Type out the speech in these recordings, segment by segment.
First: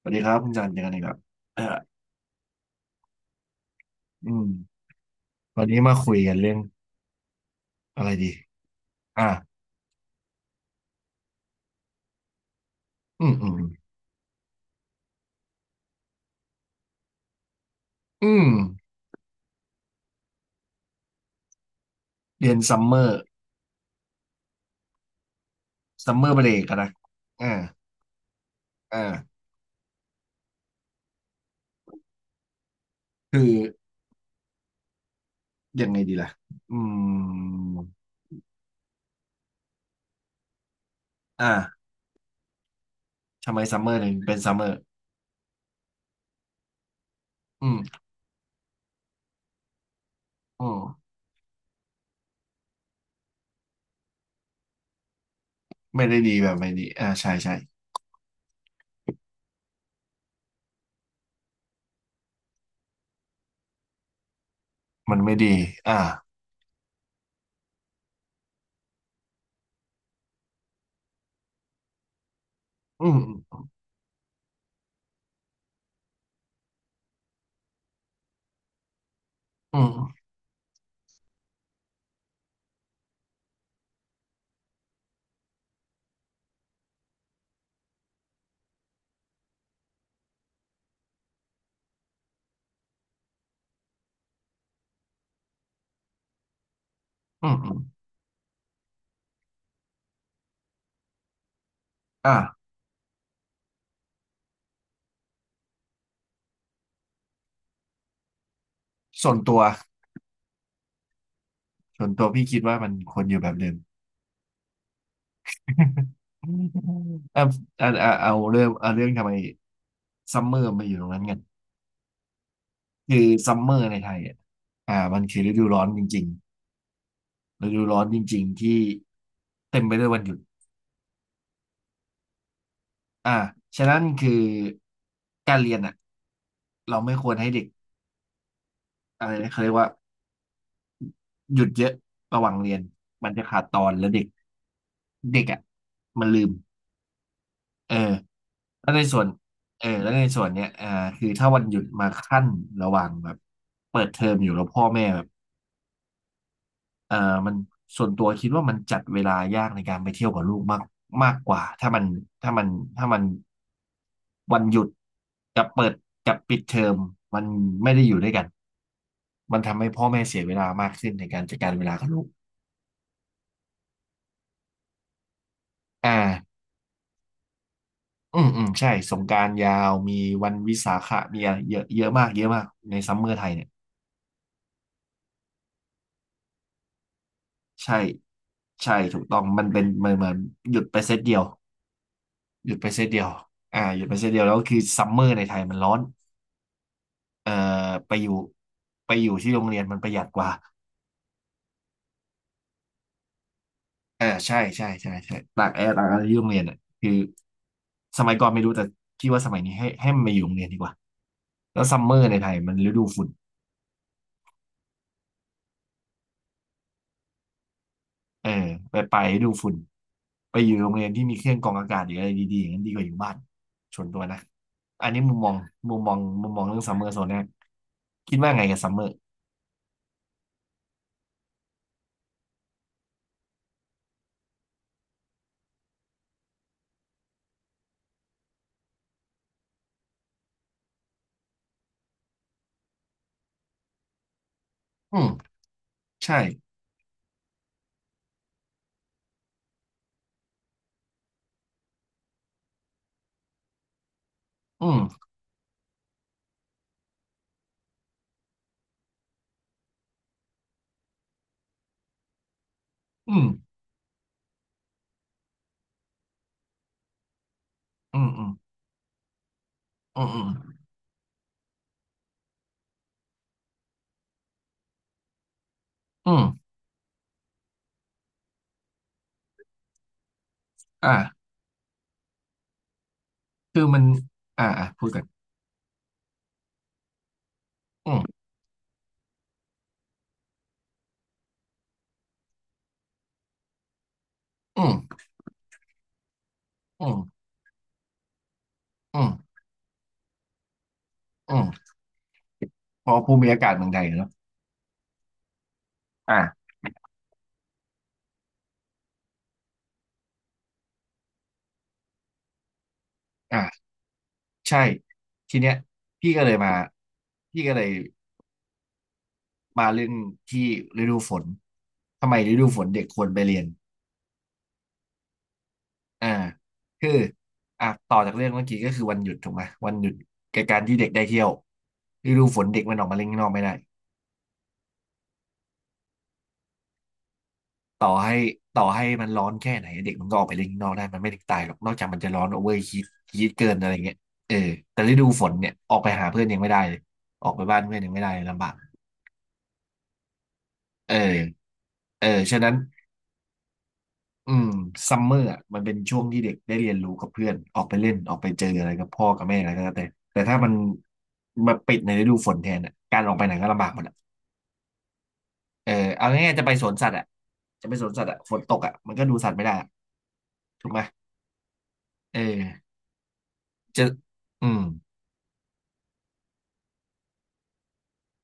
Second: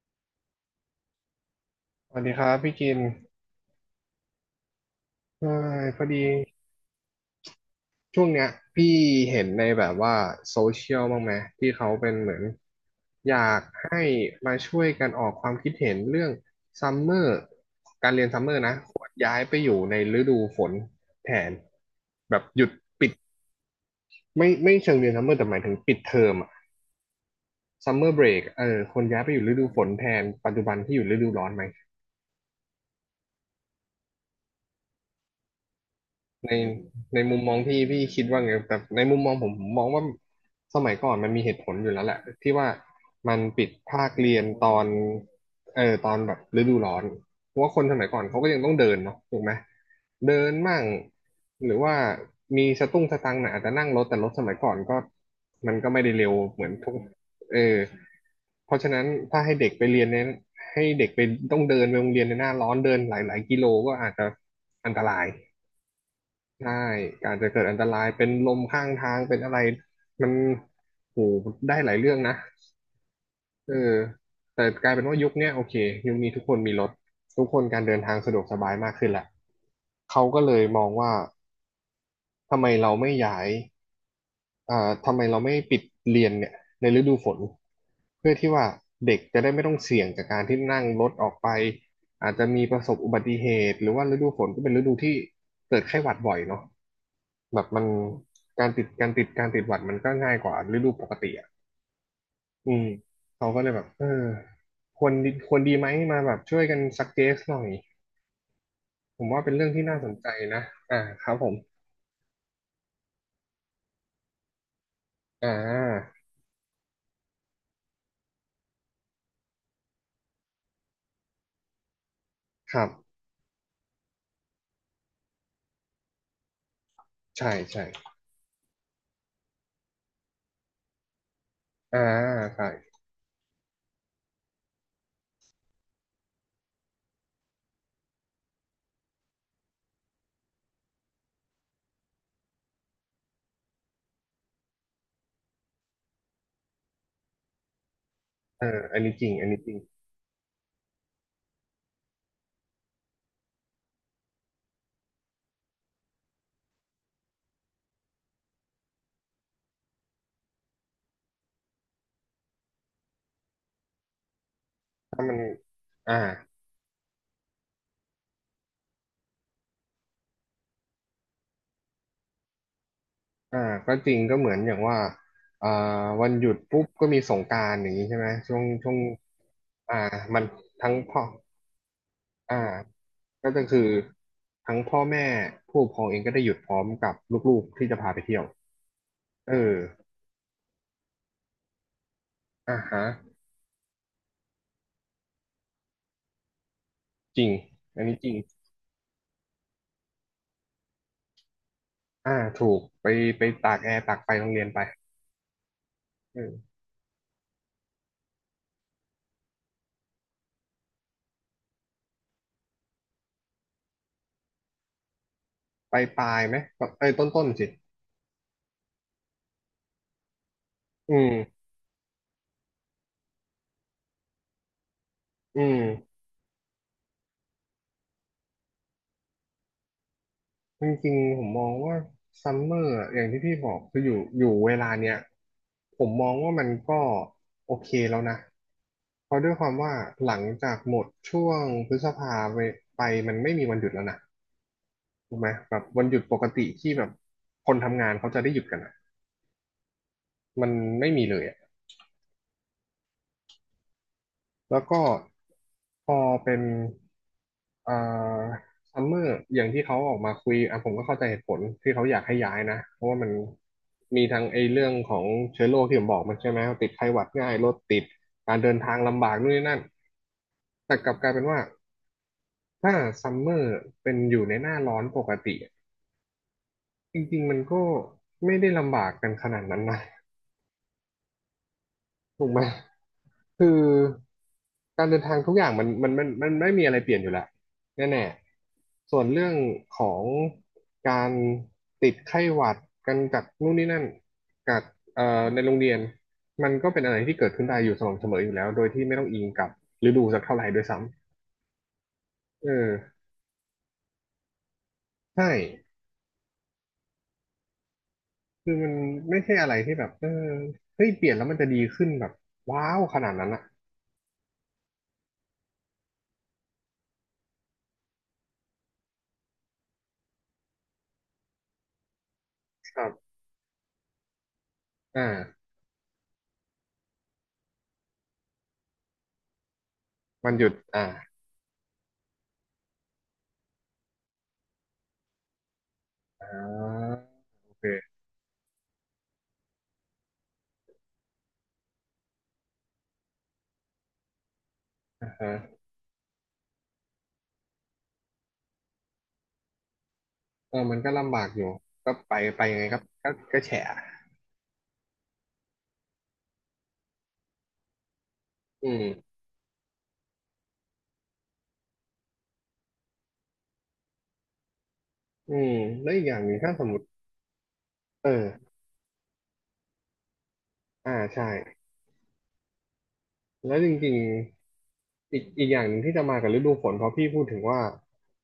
สวัสดีครับคุณจันเจอกันอีกแล้วเออสวัสดีครับพี่กินอืมเอวันนี้ยมาพอคุดียกันเรื่องอะไรช่วงดีเนี้ยพี่อ่ะเห็นในแบบว่าโซเชียลบ้างไหมที่เขาเป็นเหมือนอือมยาอืมกให้มาช่วยกันออกความคิดเห็นเรื่องซัมเมอร์การเรีอืยนซัมมเมอร์นะควรย้ายไปอยู่ในฤดูฝนแทนแบบเรียนหยุดซัมเมอปิดร์ไม่เชิงเรียนซัมเมอร์แต่หมายถึงปิดซัเทมเมออมร์เบรอะกนะอ่าซัมเมอร์เบรกควรย้ายไปออ่ายู่ฤดูฝนแทนปัจจุบันที่อยู่ฤดูร้อนไหม คือยังไงดีล่ะในอืในมุมมองมพี่คิดว่าไงแต่ในมุมมองผมมองว่าสมัยก่อนมันมีเหตุผลอ่าอยู่แล้วแหละที่ว่ามันทำไมปิดซัมเมอร์ภาถึคงเป็เรีนยนซัมเมอตร์อนตอนแบบฤดูร้อนเพราะอืว่ามคนสมัยก่อนเขาก็ยังต้องเดินเนาะถูกไหมเดินอืมั่งมหรือว่ามีสตุ้งสตังค์หน่อยอาจจะนั่งรถแต่รถสมัยก่อนก็มันก็ไม่ไม่ได้ได้เร็ดีวแบบเหมืไม่อนดีทุกอ่าใช่ใช่ เออเพราะฉะนั้นถ้าให้เด็กไปเรียนเนี่ยให้เด็กไปต้องเดินไปโรงเรียนในหน้าร้อนเดินหลายๆกิโลก็อาจจะอันตมันราย ไม่ดีอ่าใช่การจะเกิดอันตรายเป็นลมข้างทางเป็นอะไรมันโหได้หลายเรื่องนะอืมเออแต่กลายเป็นว่ายุคเนี้ยโอเคยุคนี้ทุกคนมีรถทุกคนการเดินทางสะดวกสบายมากขึ้นแหละอืมเขาก็เลยมองว่าทำไมเราไม่ย้าย ทำไมเราไม่ปิดเรียนเนี่ยในฤดูฝนเพื่อที่ว่าเด็กจะได้ไม่ต้องเสี่ยงกับการที่นั่งรถออกไปอาจจะมีประสบอุบัติเหตุหรือว่าฤดูฝนก็เป็นฤดูที่เกิดไข้หวัดบ่อยเนาะอืมแบบอืมอมมันการติดหวัดมันก็ง่ายกว่าฤดูปกติอ่ะอ่าอืมเขาก็เลยแบบควรดีไหมมาแบบช่วยกันซักเจสหน่อยผมส่วนว่าเป็นตัวเรื่องที่น่าสนใจนะอ่าครับผมพี่คิดว่ามันควรอยู่แบบเดิม อ่า อ่ะอ่ะอ่ะเอาเรื่องทำไม ซัมเมอร์มาอยู่ตรงนั้นกันครับคือซัมเมอร์ในไทยอ่ะอ่ามันคือฤดูร้อนจริงใช่ๆฤดูใช่ร้อนจริงๆ ที่เต็มไปด้วยวันหยุดอ่าใช่ อ่าฉะนั้นคือการเรียนอ่ะเราไม่ควรให้เด็กอะไรนะเขาเรียกว่าหยุดเยอะระหว่างเรียน มันจะขาดตอนแล้วเด็กเด็กอ่ะมันลืมเออเออแล้วอัในนนี้ส่จวนริง อันนี้จริงเออแล้วในส่วนเนี้ยอ่าคือถ้าวันหยุดมาขั้นระหว่างแบบเปิดเทอมอยู่แล้วพ่อแม่แบบ เอ่อมันส่วนตัวคิดว่ามันจัดเวลายากในการไปเที่ยวกับลูกมากมากกว่าถ้ามันถ้ามันวันหยุดถ้ามันกับเปิดอ่ากับปิดเทอมมันไม่ได้อยู่ด้วยกันมันทำให้พ่อแม่เสียเวลามากขึ้นในการจัดการเวลากับลูกอ่าก็จริงก็เหมือนอย่างว่าอ่าอ่าวันหยุดปุ๊บก็มีสงกรานต์อย่างนี้ใช่ไหมอืมช่วอืงมใช่ช่วงสงกรานต์ยาวอ่ามีมันวันวิสาทั้งขะพ่อมีอะไรเยอะเยอะมากเยอะอ่ามากในซัมเมอร์ไทก็ยจะเนี่ยคือทั้งพ่อแม่ผู้ปกครองเองก็ได้หยุดพร้อมกับลูกๆที่ใช่จะพาไปเที่ยวใช่ถูกต้องเออมันเป็นเหมือนเหมือนหยุดไปเซตเดียวหยุอ่าดไปเซฮะตเดียวอ่าหยุดไปเซตเดียวแล้วคือซัมเมอร์ในไทยมันร้อน จริเอ่อง อันไปนี้อจริยู่งไปอยู่ที่โรงเรียนมันประหยัดกว่าอ่าถูกไปไปตากแอร์ตากอ่าไฟโรงใช่เรียนไปใช่ใช่ใช่ตากแอร์ตากอะไรที่เอโรงเรียนออ่ะคือสมัยก่อนไม่รู้แต่พี่ว่าสมัยนี้ให้มันมาอยู่โรงเรียนดีกว่าแล้วซัมเมอร์ในไทยมันฤดูฝุ่นไปปลายไหมเอ้ยต้นสิเออไปฤดูฝุ่นไปอยู่โรงเรียนอืที่มีเครื่องมกรองอากาศหรืออะไรดีๆอย่างนั้นดีกว่าอยู่บ้านชวนตัวนะอันนี้มุมมองอืม มุมมองเรื่องซัมเมอร์โซนแรกคิดว่าไงกับซัมเมอร์จริงๆผมมองว่าซัมเมอร์อย่างที่พี่บอกคืออยู่อยู่เวลาเนี้ยผมมองว่ามันก็โอเคแล้วนะเพราะด้วยความว่าหลังจากหมดช่วงพฤษภาไปมันไม่มีวันหยุดแล้วนะอืมถูกไหมแบบวันหยุดปใช่กติที่แบบคนทำงานเขาจะได้หยุดกันอะมันไม่มีเลยอะ แล้วอืก็มพอเป็นเอ่อซัมเมอร์อย่างที่เขาออกมาคุยอ่ะผมก็เข้าใจเหตุผลที่เขาอยากให้ย้ายนะเพราะว่ามันอืมมีทั้งไอ้เรื่องของเชื้อโรคที่ผมบอกมันใช่ไหมติดไข้หวัดง่ายรถติดอืมอืมการเดินทางลำบากนู่นนี่นั่นอืมอืมแต่กลับกลายเป็นว่าถ้าซัมเมอร์เป็นอยู่ในหน้าร้อนปกติอืมจริงๆมันก็ไม่ได้ลำบากกันขนาดนั้นนะ อ่าถูกไหม คือคือมันอ่าอ่าพูการดเดิกันน ทางทุกอย่างมันไม่มีอะไรเปลี่ยนอยู่แล้วอืมแน่ๆส่วนเรื่องของการติดไข้หวัดกันจากนู่นนี่นั่นจาอืกมในโรงเรียนมันก็เป็นอือะไรที่มเกิดขึ้นได้อยู่สม่ำเสมออยู่แล้วโดยที่ไม่อืต้องมอิงกับฤดูสักเท่าไหร่ด้วยซ้อืมำเพอภูมิอากาศเมืองไทยเนอะใช่อ่าคือมันไม่ใช่อะไรที่แบบเฮ้ยเปลี่ยนแล้วมันจะดีขึ้นแบบว้าวขนาดนั้นอะอ่าใช่ทีเนี้ยพี่ก็เลยมาพี่ก็เลยมาเรื่องที่ฤดูฝนทำไมฤดูฝนคเด็กรัควรบไปเรียนอ่าอ่าคืออ่ะต่อจากเรื่องเมื่อกี้ก็คือวันหยุดถูกไหมวันหยุดมันแกัหยุดการที่อ่าเด็กได้เที่ยวฤดูฝนเด็กมันออกมาเล่นข้างนอกไม่ได้ อ่าโอต่อเคให้ต่อให้มันร้อนแค่ไหนเด็กมันก็ออกไปเล่นข้างนอกได้มันไม่ถึงตายหรอกนอกจากมันจะร้อนโอเวอร์ฮีทฮีทเกินอะไรเงี้ยเออแต่ฤดูอ่าฝฮะ นเนี่ยออกไปหาเพื่อนยังไม่ได้เลยออกไปบ้านเพื่อนยังไม่ได้เลยลำบากเออมันก็เออลำบากอยู่ก็เออไปฉะไปนั้นยังไงครับก็ก็แฉะอืมซัมเมอร์มันเป็นช่วงที่เด็กได้เรียนรู้กับเพื่อนออกไปเล่นออกไปเจออะอืไรกับพ่อมกับแม่อะไรก็แล้วแต่แต่ถ้ามันมาปิดในฤดูฝนแทนอ่ะการออกไปไหนก็ลำบากหมดอ่ะอืมเออแล้วอีกเอาอย่างหง่านึ่ยงๆถ้าสมมติจะไปสวนสัตว์อ่ะฝนตเออกอ่ะมันก็ดูสัตว์ไม่ได้อะถูกไหมอ่าใช่เออแล้วจจะริงอืมๆอีกอย่างหนึ่งที่จะมากับฤดูฝนเพราะพี่พูดถึงว่า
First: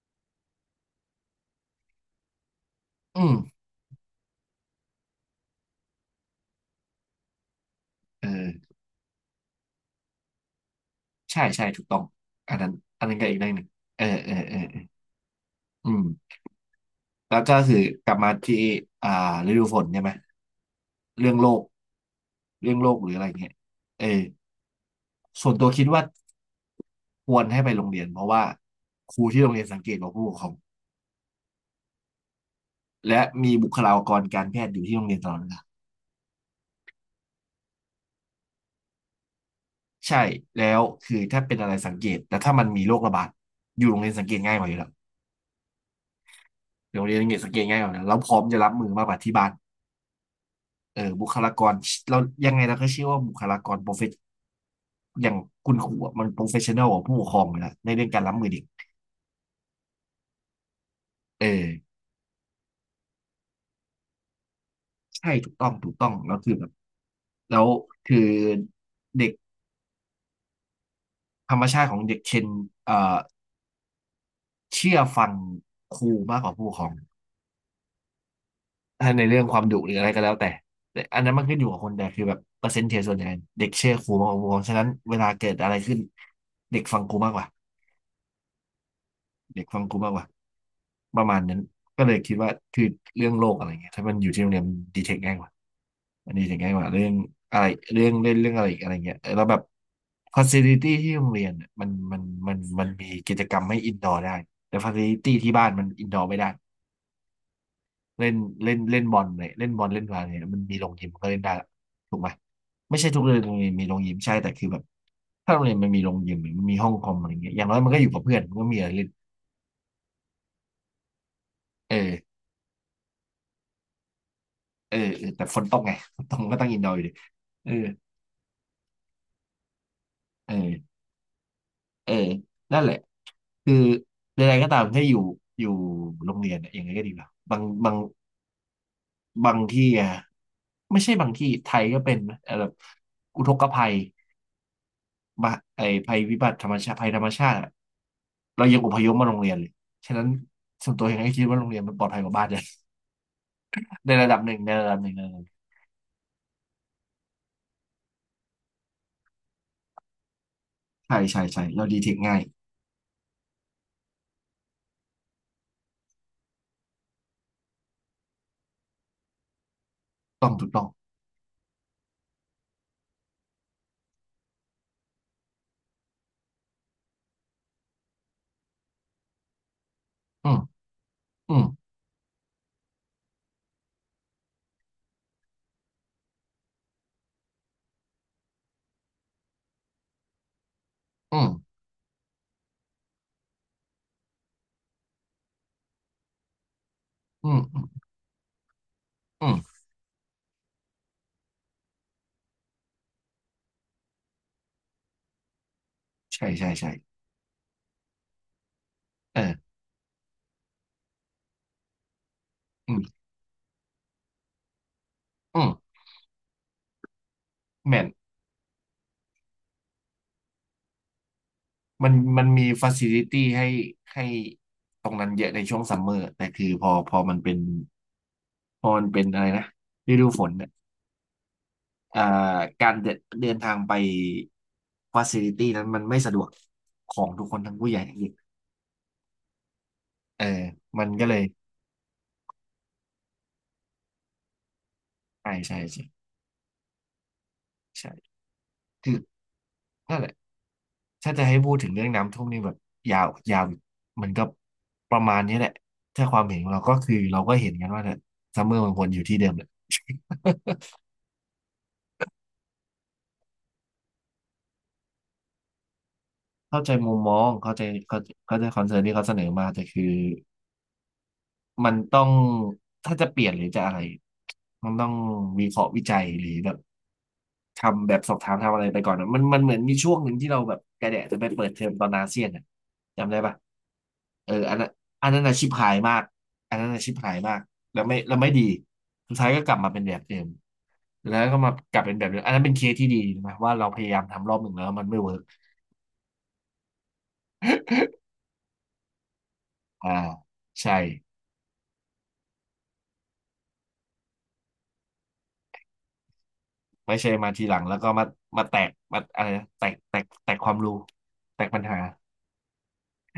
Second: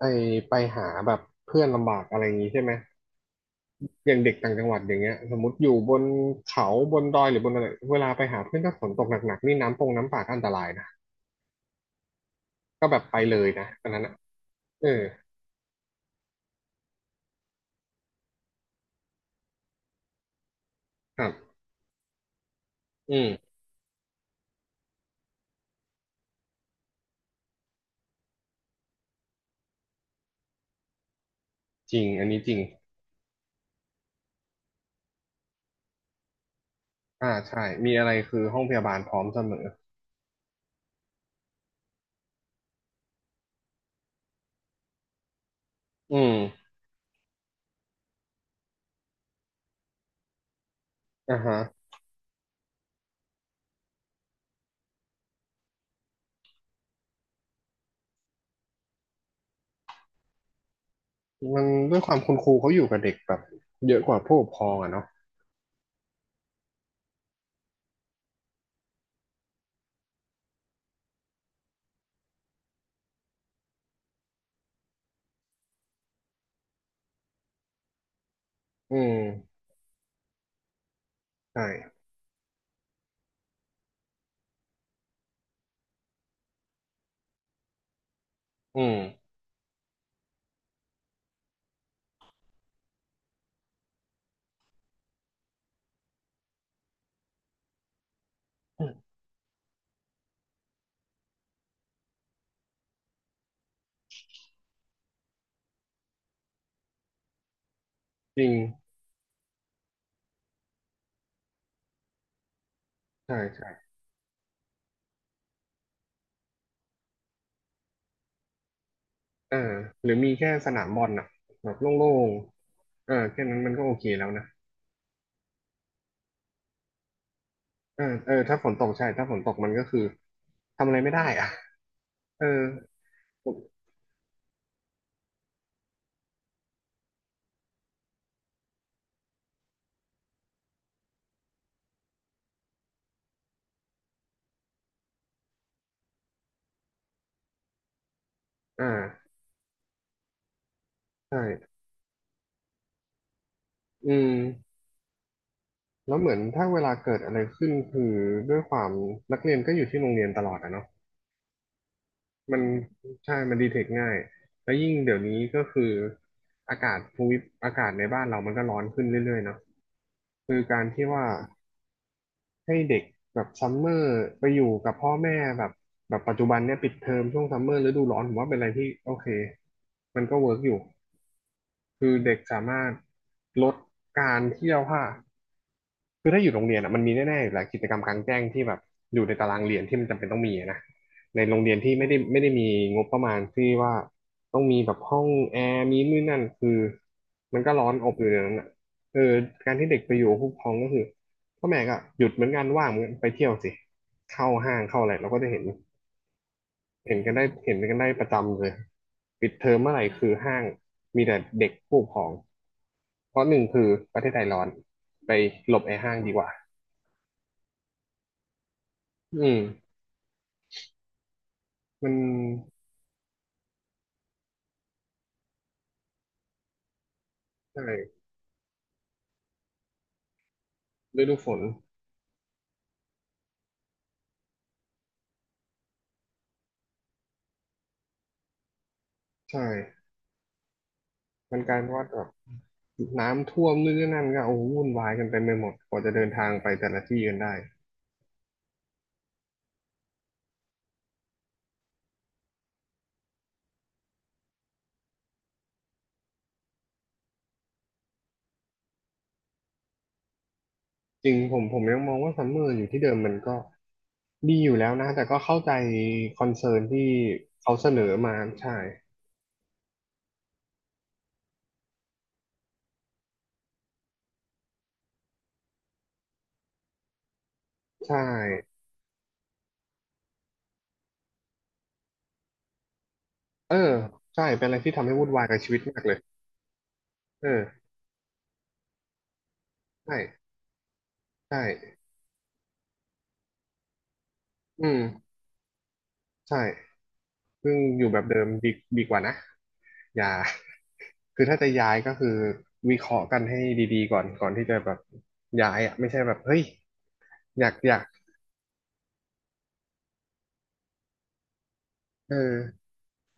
ไอไปหาแบบเพื่อนลำบากอะไรอย่างนี้ใช่ไหมอืม อย่างเด็กต่างจังหวัดอย่างเงี้ยสมมติอยู่บนเขาบนดอยหรือบนอะไรเวลาไปเอหาเพื่อนอถ้าฝนตกหนักๆนี่น้ำปงน้ำป่าก็อันตรายนะใช่ใช่ถูกต้องอันนั้นก็แบอับนนั้ไปนก็อีเลกยเรื่องหนึ่นะงอันเอนั้นออ่ะเออเออเออเอออืมแล้วก็คือกลับมาที่อ่าฤดูฝนใช่ไหมครัเรื่องโลบกหรือืออะไรเงี้ยมเออส่วนตัวคิดว่าควรให้ไปโรงเรียนเพราะว่าครูที่โรงเรียนสังเกตว่าผู้ปกครองจริง อันนี้จริงและมีบุคลากรการแพทย์อยู่ที่โรงเรียนตลอดเวลาอ่าใช่มีอะไรคือห้องพยาบาลพร้อมเสมอ ใช่แล้วคือถ้าเป็นอะไรสังเกตแต่ถ้ามันมีโรคระบาดอยู่โรงเรียนสังเกตง่ายกว่าอยู่แล้วอืมโรงเรียนสังเกตง่ายกว่าอยู่แล้วแล้วพร้อมจะรับมือมากกว่าที่บ้าน เออบุคอ่าลาฮะกรเรายังไงเราก็เชื่อว่าบุคลากรโปรเฟชอย่างคุณครูอะโปรเฟชชั่นอลกว่าผู้ปกครองเลยนะในเรื่องการรับมือเด็กเออมันด้วยความคุณครูเขาอยู่กับเด็กแบบเยอะกว่าผู้ปกครองอะเนาะใช่ถูกต้องถูกต้องแล้วคือแบบแล้วคือเด็กธรรมชาติของเด็กเชนเอ่อเชื่อฟังครูมากกว่าผู้ปกครองอืถ้าในเรื่องคมวามดุหรืออะไรก็แล้วแต่แต่อันนั้นมันขึ้นใช่อยู่กับคนแต่คือแบบเปอร์เซ็นต์เทส่วนใหญ่เด็กเชื่อครูมากกว่าผู้ปกครองฉะนั้นเวลาเกิดอะไรขึ้นเด็กฟังครูมากกว่าอืมเด็กฟังครูมากกว่า ประมาณนั้นก็เลยคิดว่าคือเรื่องโลกอะไรเงี้ยถ้ามันอยู่ที่โรงเรียนดีเทคง่ายกว่ามันดีเทคง่ายกว่าเรื่องอะไรเรื่องเล่นเรื่องอะไรอีกอะไรเงี้ยเแล้วแบบฟัซิลิตี้ที่โรงเรียนเนี่ยมันมีกิจกรรมให้อินดอร์ได้แต่ฟัซิลิตี้ที่บ้านมันอินดอร์ไม่ได้เล่นจริงเล่นเล่นบอลเนี่ยเล่นบอลเล่นบาสเนี่ยมันมีโรงยิมก็เล่นได้ละถูกไหมไม่ใช่ทุกโรงใช่เรีใช่ยนมีโรงยิมใช่แต่คือแบบถ้าโรงเรียนมันมีโรงยิมหรือมันมีห้องคอมอะไรเงี้ยอย่างน้อยมันก็อยู่กับเพื่อนมันก็มีอะไรเล่นเออหรือมีแค่สนามบอลน่ะแบบเอโล่งอ ๆเออแค่นั้นมันก็โอเคแล้วนะเออแต่ฝนตกไงฝนตกมันก็ต้องอินดอร์อยู่ดีเออเออเออถ้าฝนตกใช่ถ้าฝนตกมันก็คือเอทำอะอไรไม่ได้อ่ะเออเออนั่นแหละผมคือใดๆก็ตามถ้าอยู่อยู่โรงเรียนเนี่ยยังไงก็ดีกว่าบางที่อะไม่ใช่บางที่ไทยก็เป็นนะแบบอุทกภัยมาไอภัยวิบัติธรรมชาติภัยธรรมชาติอะเรายังอ่อพยพมาโรางเรียนเลยฉะนั้นส่วนตัวยังไงคิดว่าโรงใช่เรียนมันปลอดภัยกว่าบ้านเลย อืในระมดับหนึ่งในระดับหนึ่งในระดับหนึ่งแล้วเหมือนถ้าเวลาเกิดอะไรขึ้นคือด้วยความนักเรียนก็อยู่ที่โรงเรียนตลอดอะเนาะ ใช่ใช่ใช่เราดีเทคง่ายมันใช่ มันดีเทคง่าย แล้วยิ่งเดี๋ยวนี้ก็คืออากาศภูมิอากาศในบ้านเรามันก็ร้อนขึ้นเรื่อยๆเนาะต้องคือถูกต้กาอรงที่ว่าให้เด็กแบบซัมเมอร์ไปอยู่กับพ่อแม่แบบแบบปัจจุบันเนี่ยปิดเทอมช่วงซัมเมอร์ฤดูร้อนผมว่าเป็นอะไรที่โอเคมันก็อืเวิร์มกอยู่ อืมคือเด็กสามารถลดการเที่ยวค่า คือถ้าอยู่โรงเรียนอ่ะมันมีแน่ๆอยู่แล้วกิจกรรมกลางแจ้งที่แบบอยู่ในตารางเรียนที่มันจำเป็นต้องมีอะนะอืในมโรงเรียนที่ไม่ได้มีงบประมาณที่ว่าต้องมีแบบห้องแอร์มีนู่นนั่นคืออืมมันก็อืมร้อนอบอยู่ในนั้นอ่ะเอออืม การที่เด็กไปอยู่กับผู้ปกครองก็คือพ่อแม่ก็หยุดเหมือนกันว่างเหมือนกันไปเที่ยวสิเข้าห้างเข้าอะไรเราก็จะเห็นใช่ใช่ใช่เห็นกันได้ประจำเลยเออปิดเทอมเมื่อไหร่คือห้างมีแต่เด็กผู้ปกครองอืมเพราะหนึ่งคือประเทศไทยร้อนไปอืหลบมไอ้ห้างดีกว่า แมนอืมมัมันนมันมีฟ a ซิลิตี้ให้ให้ตรงนั้นเยอะในช่วงซัมเมอร์แต่คือพอมันเป็นใช่พอมันเป็นอะไรนะฤดูฝนเนี่ยฤดูฝนอ่าการเดินเดินทางไปฟ a ซิลิตี้นั้นมันไม่สะดวกของทุกคนทั้งผู้ใหญ่ทั้งเด็กใช่เออมันก็เลยมันกลายเป็นว่าแบบน้ำท่วมนู่นนี่นั่นก็โอ้โหวุ่นวายกันเต็มใช่ไปหมดใช่กว่าใช่จะเดินทางไปแต่ละที่กันได้ใช่คือนั่นแหละถ้าจะให้พูดถึงเรื่องน้ำท่วมนี่แบบยาวมันก็ประมาณนี้แหละถ้าความเห็นของเราก็คือเราก็เห็นกันว่าเนี่ยซัมเมอร์มันวนอยู่ที่เดิมแหละ จริงผมยังมองว่าซัมเมอร์อยู่ที่เดิมมันก็ดีอยู่แล้วนะแต่ก็เข้าใจคอนเซิร์เข้านใจที่มุมมองเขาเข้าใจเสนอเข้ามาเข้าใจใช่คอนเซิร์นที่เขาเสนอมาแต่คือมันต้องถ้าจะเปลี่ยนหรือจะอะไรมันต้องวิเคราะห์วิจัยหรือแบบทำแบใช่บสอบถามทำอะไรไปก่อนอะมันมันเหมือนมีช่วงหนึ่งที่เราแบบกระแดะจะไปเปิดเทอมตอนอาเซียนอะจำได้ปะเออใช่เออเป็นอะอันไรนั้นที่ทำให้อัวุ่นนนั้วานยอากับชิบชีวิตหายมากเลมายกอันนั้นอาชิบหายมากเออแล้วไม่แล้วไม่ดีสุดท้ายก็กลับมาเป็นแบใช่บเดิมแล้วใชก็มากลับ่เป็นแบบเดิมอันนั้นเป็นเคสที่ดีนะว่าเราพยายามทำรอบหนึ่งแล้อืวมันไม่เวิมร์กใช่ ซึ่งอยู่แบบเดิมดีดีกว่านะอ่าอย่า ใช่ คือถ้าจะย้ายก็คือวิเคราะห์กันให้ดีๆก่อนที่จะแบบย้ายอ่ะไม่ใช่แบบเฮ้ยไม่ใช่มาอทียาหกลังอแล้ยาวกก็มามาแตกมาอะไรนะแตกความรู้แตกปัญหาเออ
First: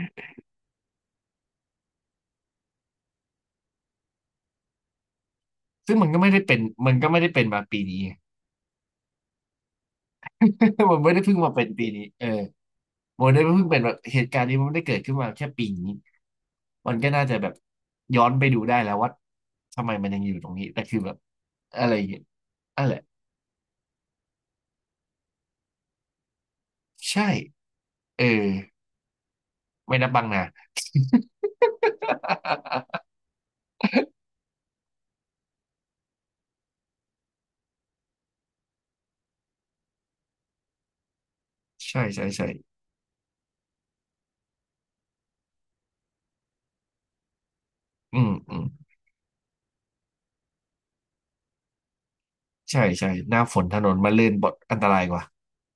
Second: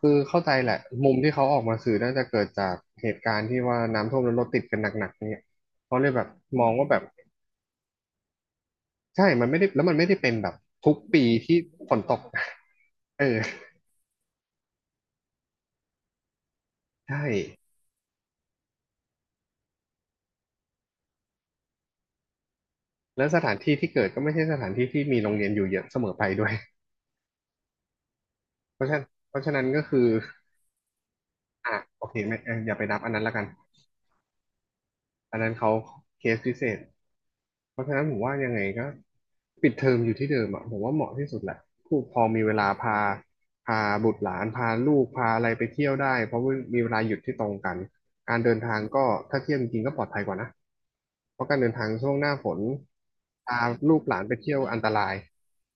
คือเข้าใจแหละมุมที่เขาออกมาสื่อน่าจะเกิดจากเหตุการณ์ที่ว่าน้ำท่วมแล้วรถติดกันหนักๆเนี่ยซึ่งเขามัเลนยก็แบไม่บได้เป็นมองว่ามันแบบก็ไม่ได้เป็นมาปีนี้ ใช่มันไม่ได้แล้วมันไม่ได้เป็นแบบ ทุมักนไม่ได้ปีเพิ่งมาที่เป็นปีฝนนี้ตก เออ เอมันอไม่ได้เพิ่งเป็นแบบเหตุการณ์นี้มันไม่ได้เกิดขึ้นมาแค่ปีนี้มันก็ใช่น่าจะแบบย้อนไปดูได้แล้วว่าทำไมมันยังอยู่ตรงนี้แต่คือแบบอะไรอย่างเงี้ยนั่นแหละแล้วสถานที่ที่เกิดก็ไม่ใช่สถานที่ที่มีโรงเรียนอยู่เยอะเสมอไปด้วยใช่เออเพราะฉะนั้นก็ไม่คือ นับบังนา อ่ะโอเคไม่อย่าไปนับอัน นั้นละกันอันนั้นเขาเคสพิเศษเพราะฉะนั้นผมว่ายังไงก็ปิดเทอมอยู่ที่เดิมอ่ะผมว่าเหมาะที่สุดแหละผู้ใช่ปกครอใช่งมีใช่เวลาพาพาบุตรหลานพาลูกพาอะไรไปเที่ยวได้เพราะว่ามีเวลาหยุดที่ตรงกันอืมการเดินทางก็ถ้าเที่ยวจริงๆก็ปลอดภัยกว่านะเพราะการเดินทางช่วงหน้าฝนใช่ใช่หน้าฝพานถนนลูกมันหลาลื่นนไปบดเที่ยวอัอันนตตรายรากยว่า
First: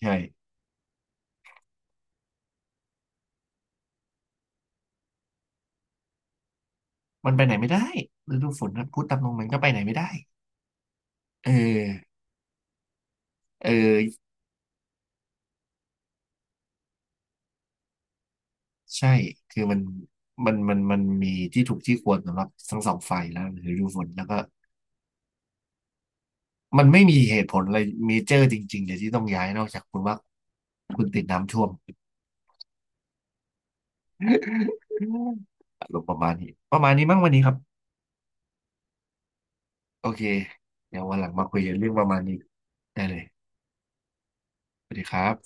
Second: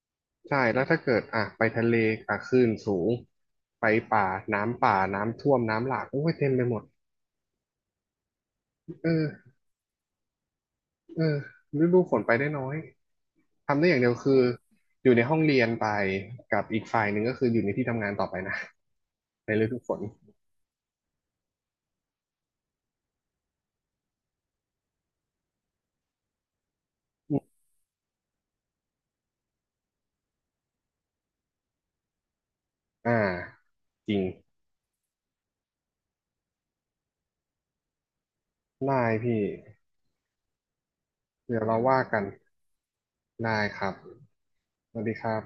ใช่ ใช่แล้วถ้าเกิดอ่ะไปทะเลอ่ะคลื่นสูงไปป่าน้ำป่าน้ำท่วมน้ำหลากโอ้ยเต็มไปหมดมันไปไหนไม่ได้ฤดูฝนนะพูดตามตรงมันเออ ก็ไปไหนไม่ได้เออเออฤดูฝนไปได้น้อย เอทำได้อย่างเดียวอคืออยู่ในห้องเรียนไปกับอีกฝ่ายหนึ่งก็คืออยู่ในที่ทำงานต่อไปนะใช่ในคือฤมัดูนฝนมันมันมันมีที่ถูกที่ควรสำหรับทั้งสองฝ่ายแล้วหรือดูฝนแล้วก็มันไม่มีเหอมตุผลอะไรเมเจอร์จริงๆเดี๋ยวที่ต้องย้ายนอกจากคุณว่าคุณติดน้ำท่วมอ่าจริงอารมณ์ประมาณนี้ประมาณนี้มั้งวันนี้ครับได้พี่โอเคเดี๋ยววันหลังมาคุเดี๋ยยวกันเราเรื่องว่าประมากัณนนี้ได้เลยได้ครับสสวัสวัดีสคดีรัคบรับ